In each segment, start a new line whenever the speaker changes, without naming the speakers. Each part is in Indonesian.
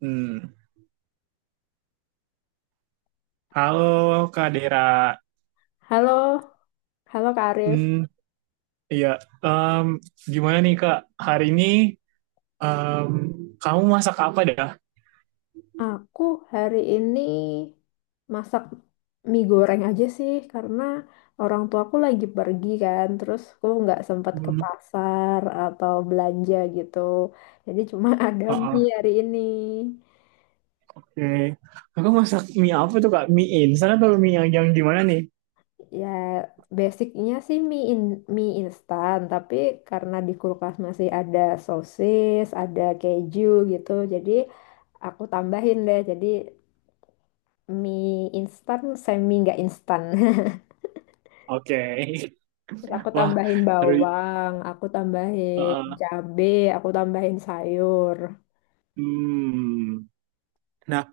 Hmm. Halo Kak Dera.
Halo, halo Kak Arif.
Hmm, iya. Em, Gimana nih Kak? Hari ini em, kamu masak apa dah?
Aku hari ini masak mie goreng aja sih karena orang tuaku lagi pergi kan, terus aku nggak sempat ke
Hmm.
pasar atau belanja gitu. Jadi cuma ada
Oh,
mie hari ini.
oke. Aku masak mie apa tuh Kak? Mie instan atau mie yang gimana nih?
Ya basicnya sih mie instan, tapi karena di kulkas masih ada sosis, ada keju gitu, jadi aku tambahin deh. Jadi mie instan semi nggak instan
Oke.
Terus aku
Wah,
tambahin
seru.
bawang, aku tambahin
Heeh.
cabe, aku tambahin sayur.
Hmm. Nah,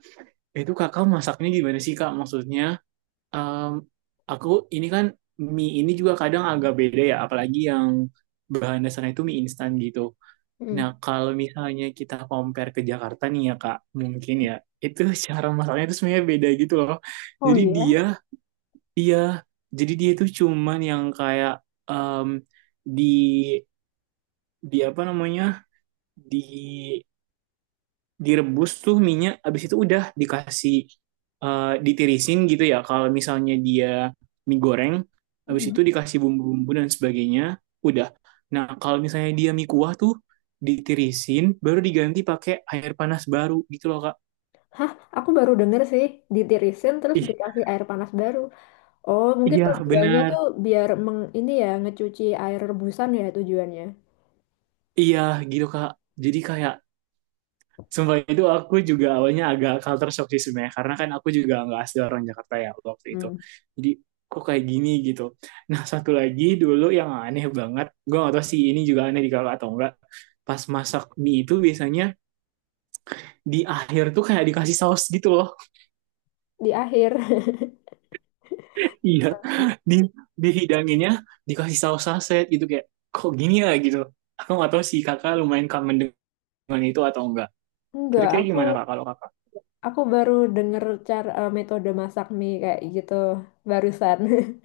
itu Kakak masaknya gimana sih Kak? Maksudnya em, aku ini kan mie ini juga kadang agak beda ya, apalagi yang bahan dasarnya itu mie instan gitu. Nah,
Mm.
kalau misalnya kita compare ke Jakarta nih ya Kak, mungkin ya itu cara masaknya itu sebenarnya beda gitu loh.
Oh
Jadi
iya.
dia, iya, jadi dia itu cuman yang kayak em, di di apa namanya di direbus tuh minyak, abis itu udah dikasih ditirisin gitu ya. Kalau misalnya dia mie goreng, abis
Mm.
itu dikasih bumbu-bumbu dan sebagainya, udah. Nah, kalau misalnya dia mie kuah tuh ditirisin, baru diganti pakai air panas baru gitu loh, Kak.
Hah, aku baru denger sih ditirisin terus
Ih,
dikasih air panas baru. Oh, mungkin
iya
tujuannya
benar.
tuh biar ini ya ngecuci air rebusan ya tujuannya.
Iya gitu, Kak. Jadi kayak sumpah itu aku juga awalnya agak culture shock sih sebenarnya karena kan aku juga nggak asli orang Jakarta ya waktu itu.
Mm.
Jadi kok kayak gini gitu. Nah, satu lagi dulu yang aneh banget, gue gak tau sih ini juga aneh di kakak atau enggak. Pas masak mie itu biasanya di akhir tuh kayak dikasih saus gitu loh.
Di akhir.
Iya, di dihidanginnya dikasih saus saset gitu kayak kok gini ya gitu. Aku gak tau sih kakak lumayan kangen dengan itu atau enggak.
Enggak,
Kira-kira
aku
gimana kak kalau kakak?
aku baru denger cara metode masak mie kayak gitu barusan.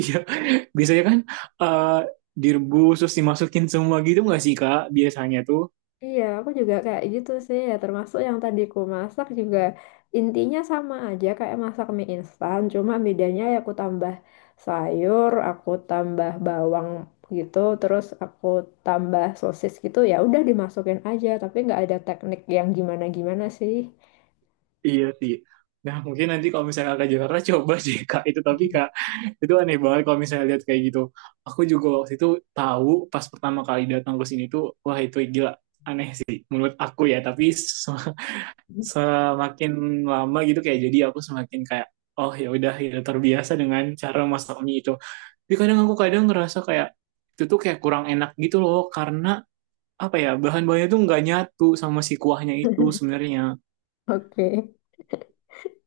Iya, biasanya kan eh, direbus terus dimasukin semua gitu nggak sih Kak? Biasanya tuh.
Iya, aku juga kayak gitu sih ya. Termasuk yang tadi ku masak juga intinya sama aja kayak masak mie instan. Cuma bedanya ya aku tambah sayur, aku tambah bawang gitu, terus aku tambah sosis gitu. Ya udah dimasukin aja, tapi nggak ada teknik yang gimana-gimana sih.
Iya sih. Nah, mungkin nanti kalau misalnya Kakak Jakarta coba sih Kak itu, tapi Kak itu aneh banget kalau misalnya lihat kayak gitu. Aku juga waktu itu tahu pas pertama kali datang ke sini tuh wah itu gila aneh sih menurut aku ya, tapi semakin lama gitu kayak jadi aku semakin kayak oh ya udah ya terbiasa dengan cara masak mie itu. Tapi kadang aku kadang ngerasa kayak itu tuh kayak kurang enak gitu loh karena apa ya bahan-bahannya tuh nggak nyatu sama si kuahnya itu sebenarnya.
Oke.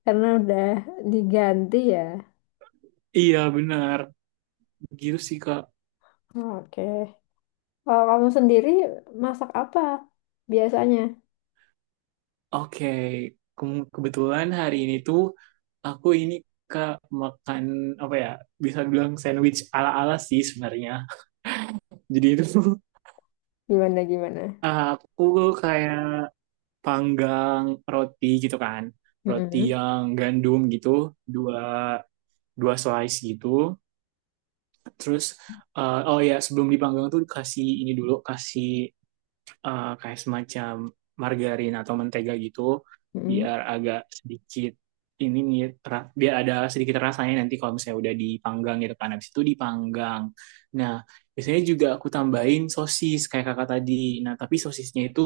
Karena udah diganti ya.
Iya benar, gitu sih Kak.
Oke. Kalau kamu sendiri masak apa biasanya?
Oke. Kebetulan hari ini tuh aku ini Kak makan apa ya, bisa bilang sandwich ala-ala sih sebenarnya. Jadi itu
Gimana-gimana?
aku kayak panggang roti gitu kan, roti
Mm-mm.
yang gandum gitu dua dua slice gitu. Terus oh ya, sebelum dipanggang tuh kasih ini dulu kasih kayak semacam margarin atau mentega gitu
Mm-mm.
biar agak sedikit ini nih biar ada sedikit rasanya nanti kalau misalnya udah dipanggang gitu kan habis itu dipanggang. Nah, biasanya juga aku tambahin sosis kayak kakak tadi. Nah, tapi sosisnya itu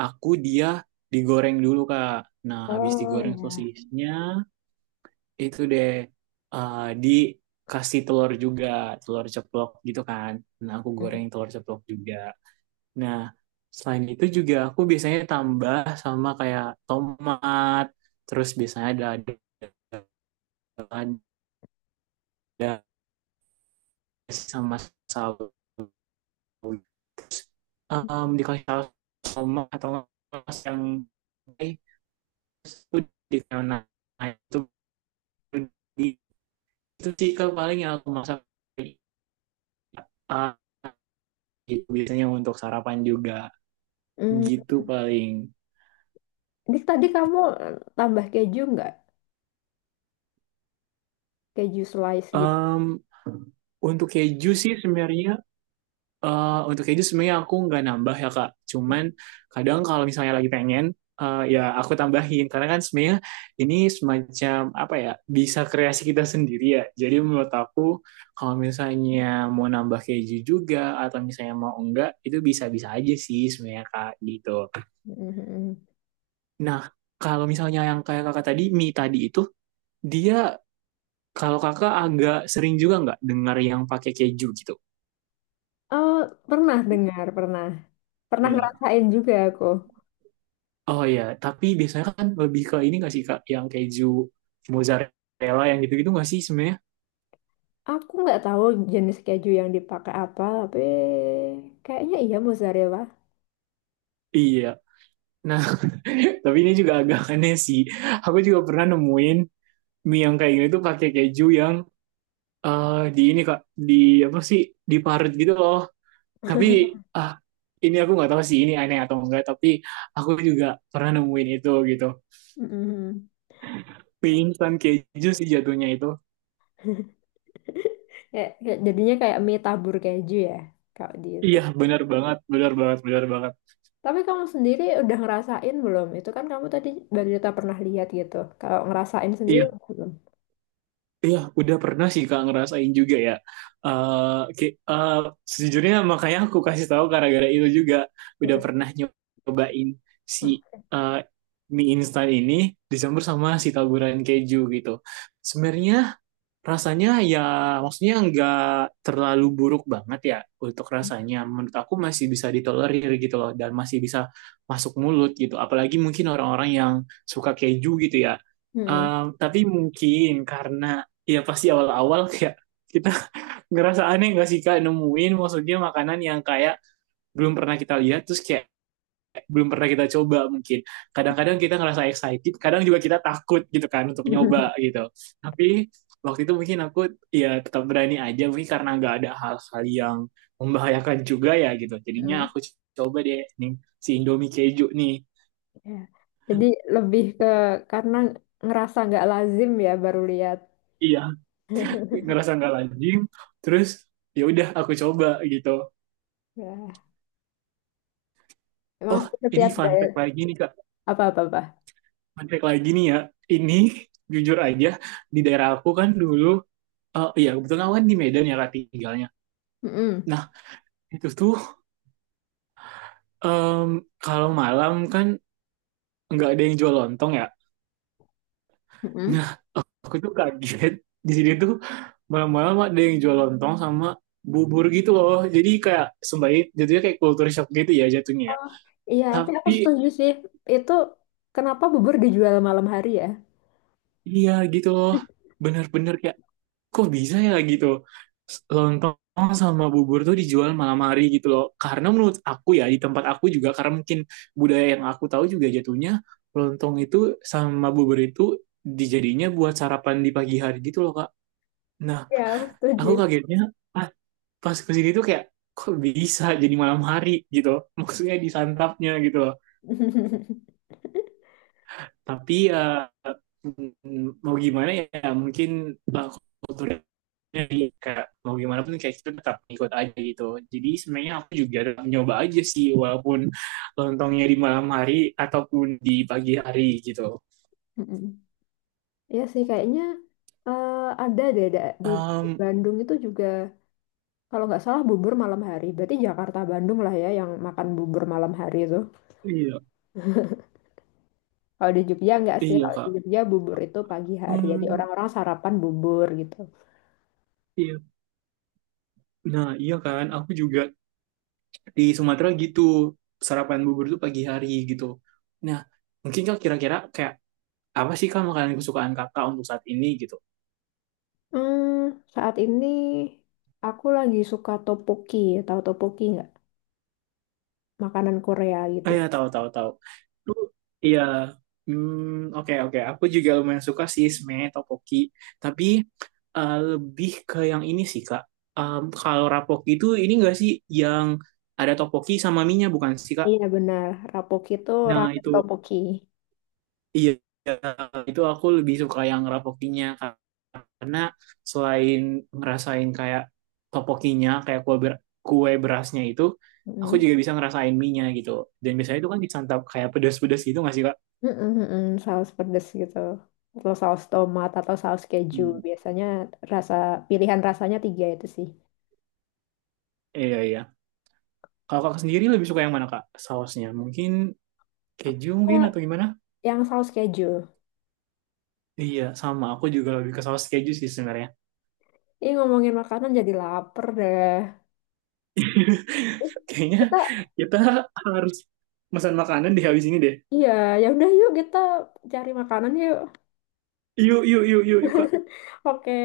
aku dia digoreng dulu Kak. Nah, habis
Oh
digoreng
ya.
sosisnya itu deh dikasih telur juga, telur ceplok gitu kan. Nah, aku
Mm.
goreng telur ceplok juga. Nah, selain itu juga aku biasanya tambah sama kayak tomat, terus biasanya ada sama saus. Dikasih saus tomat atau nggak saus yang eh, itu di nah, itu di itu sih ke paling yang aku masak. Ah, gitu biasanya untuk sarapan juga
Hmm.
gitu paling.
Dik, tadi kamu tambah keju nggak? Keju slice gitu.
Em, untuk keju sih sebenarnya. Untuk keju sebenarnya aku nggak nambah ya Kak. Cuman kadang kalau misalnya lagi pengen, ya aku tambahin. Karena kan sebenarnya ini semacam apa ya, bisa kreasi kita sendiri ya. Jadi menurut aku kalau misalnya mau nambah keju juga atau misalnya mau enggak, itu bisa-bisa aja sih sebenarnya Kak gitu.
Mhm.
Nah, kalau misalnya yang kayak kakak tadi, mie tadi itu, dia kalau kakak agak sering juga nggak dengar yang pakai keju gitu?
Oh, pernah dengar, pernah. Pernah
Iya.
ngerasain juga aku.
Oh iya, tapi biasanya kan lebih ke ini nggak sih Kak, yang keju mozzarella yang gitu-gitu nggak sih sebenarnya?
Aku nggak tahu jenis keju yang dipakai apa, tapi kayaknya iya mozzarella.
Iya. Nah, tapi ini juga agak aneh sih. Aku juga pernah nemuin mie yang kayak gini tuh pakai keju yang di ini Kak, di apa sih? Diparut gitu loh. Tapi ah, ini aku nggak tahu sih ini aneh atau enggak, tapi aku juga pernah nemuin itu gitu.
Mhm.
Mie instan keju sih jatuhnya itu.
Kayak, kayak- jadinya kayak mie tabur keju ya, kalau di itu.
Iya, benar banget, benar banget, benar banget.
Tapi kamu sendiri udah ngerasain belum? Itu kan kamu tadi cerita pernah lihat gitu. Kalau ngerasain sendiri
Iya.
belum?
Iya, udah pernah sih Kak ngerasain juga ya. Eh, ki- eh, Sejujurnya makanya aku kasih tahu gara-gara itu juga udah
Mhm.
pernah nyobain si
Oke.
eh, mie instan ini dicampur sama si taburan keju gitu. Sebenarnya rasanya ya maksudnya nggak terlalu buruk banget ya untuk rasanya. Menurut aku masih bisa ditolerir gitu loh dan masih bisa masuk mulut gitu. Apalagi mungkin orang-orang yang suka keju gitu ya.
Mhm.
Tapi mungkin karena ya pasti awal-awal kayak kita ngerasa aneh nggak sih Kak nemuin maksudnya makanan yang kayak belum pernah kita lihat terus kayak belum pernah kita coba mungkin. Kadang-kadang kita ngerasa excited, kadang juga kita takut gitu kan untuk nyoba gitu. Tapi waktu itu mungkin aku ya tetap berani aja mungkin karena nggak ada hal-hal yang membahayakan juga ya gitu. Jadinya
Mm.
aku coba deh nih si Indomie keju nih.
Ya. Jadi lebih ke karena ngerasa nggak lazim ya baru lihat.
Iya, ngerasa nggak lazim. Terus ya udah aku coba gitu.
Ya. Emang
Oh,
sih
ini
setiap
fun fact
daerah
lagi nih Kak.
apa-apa-apa.
Fun fact lagi nih ya. Ini jujur aja di daerah aku kan dulu iya kebetulan aku kan di Medan ya Kak tinggalnya.
Mm-mm.
Nah, itu tuh em, kalau malam kan nggak ada yang jual lontong ya.
Mm-mm.
Nah, aku tuh kaget di sini tuh malam-malam ada yang jual lontong sama bubur gitu loh. Jadi kayak sembari jatuhnya kayak culture shock gitu ya jatuhnya, ya.
Oh. Iya, tapi aku
Tapi
setuju sih. Itu kenapa bubur dijual malam hari ya?
iya gitu loh. Bener-bener kayak kok bisa ya gitu lontong sama bubur tuh dijual malam hari gitu loh karena menurut aku ya di tempat aku juga karena mungkin budaya yang aku tahu juga jatuhnya lontong itu sama bubur itu dijadinya buat sarapan di pagi hari gitu loh kak. Nah,
Iya, aku setuju.
aku kagetnya ah, pas kesini tuh kayak kok bisa jadi malam hari gitu maksudnya disantapnya gitu loh tapi ya mau gimana ya mungkin uh, kultur jadi kayak mau gimana pun kayak itu tetap ikut aja gitu. Jadi sebenarnya aku juga tetap nyoba aja sih walaupun lontongnya di malam hari ataupun di pagi hari gitu.
Mm-mm. Iya sih, kayaknya eh, ada deh di
Um,
Bandung itu juga, kalau nggak salah bubur malam hari. Berarti Jakarta Bandung lah ya yang makan bubur malam hari itu.
iya,
Kalau di Jogja enggak sih,
iya
kalau di
Kak.
Jogja bubur itu pagi hari, jadi
Hmm,
orang-orang sarapan bubur gitu.
iya. Nah, iya kan, aku juga di Sumatera gitu sarapan bubur tuh pagi hari gitu. Nah, mungkin Kak kira-kira kayak apa sih Kak makanan kesukaan Kakak untuk saat ini gitu?
Hmm, saat ini aku lagi suka topoki, tahu topoki nggak? Makanan Korea
Oh
gitu.
ya, tahu tahu tahu. Lu iya. Hmm, oke oke. Aku juga lumayan suka sih sebenarnya topoki tapi lebih ke yang ini sih, Kak. Kalau rapoki itu ini enggak sih yang ada topoki sama mie bukan sih, Kak?
Iya benar, rapoki itu
Nah,
ramen
itu
topoki.
iya, itu aku lebih suka yang rapokinya karena selain ngerasain kayak topokinya kayak kue berasnya itu aku
Mm.
juga bisa ngerasain mie-nya gitu dan biasanya itu kan disantap kayak pedas-pedas gitu nggak sih kak?
Mm-mm, mm-mm, saus pedas gitu. Atau saus tomat atau saus keju.
Hmm.
Biasanya rasa pilihan rasanya tiga itu sih.
Iya, iya. Kalau kakak sendiri lebih suka yang mana, Kak? Sausnya? Mungkin keju mungkin
Eh,
atau gimana?
Yang saus keju.
Iya, sama. Aku juga lebih ke saus keju sih sebenarnya.
Ini ngomongin makanan jadi lapar deh.
Kayaknya
Kita
kita harus pesan makanan di habis ini deh.
Iya, ya udah yuk kita cari makanan yuk.
Yuk, yuk, yuk, yuk, yuk, Kak.
Oke.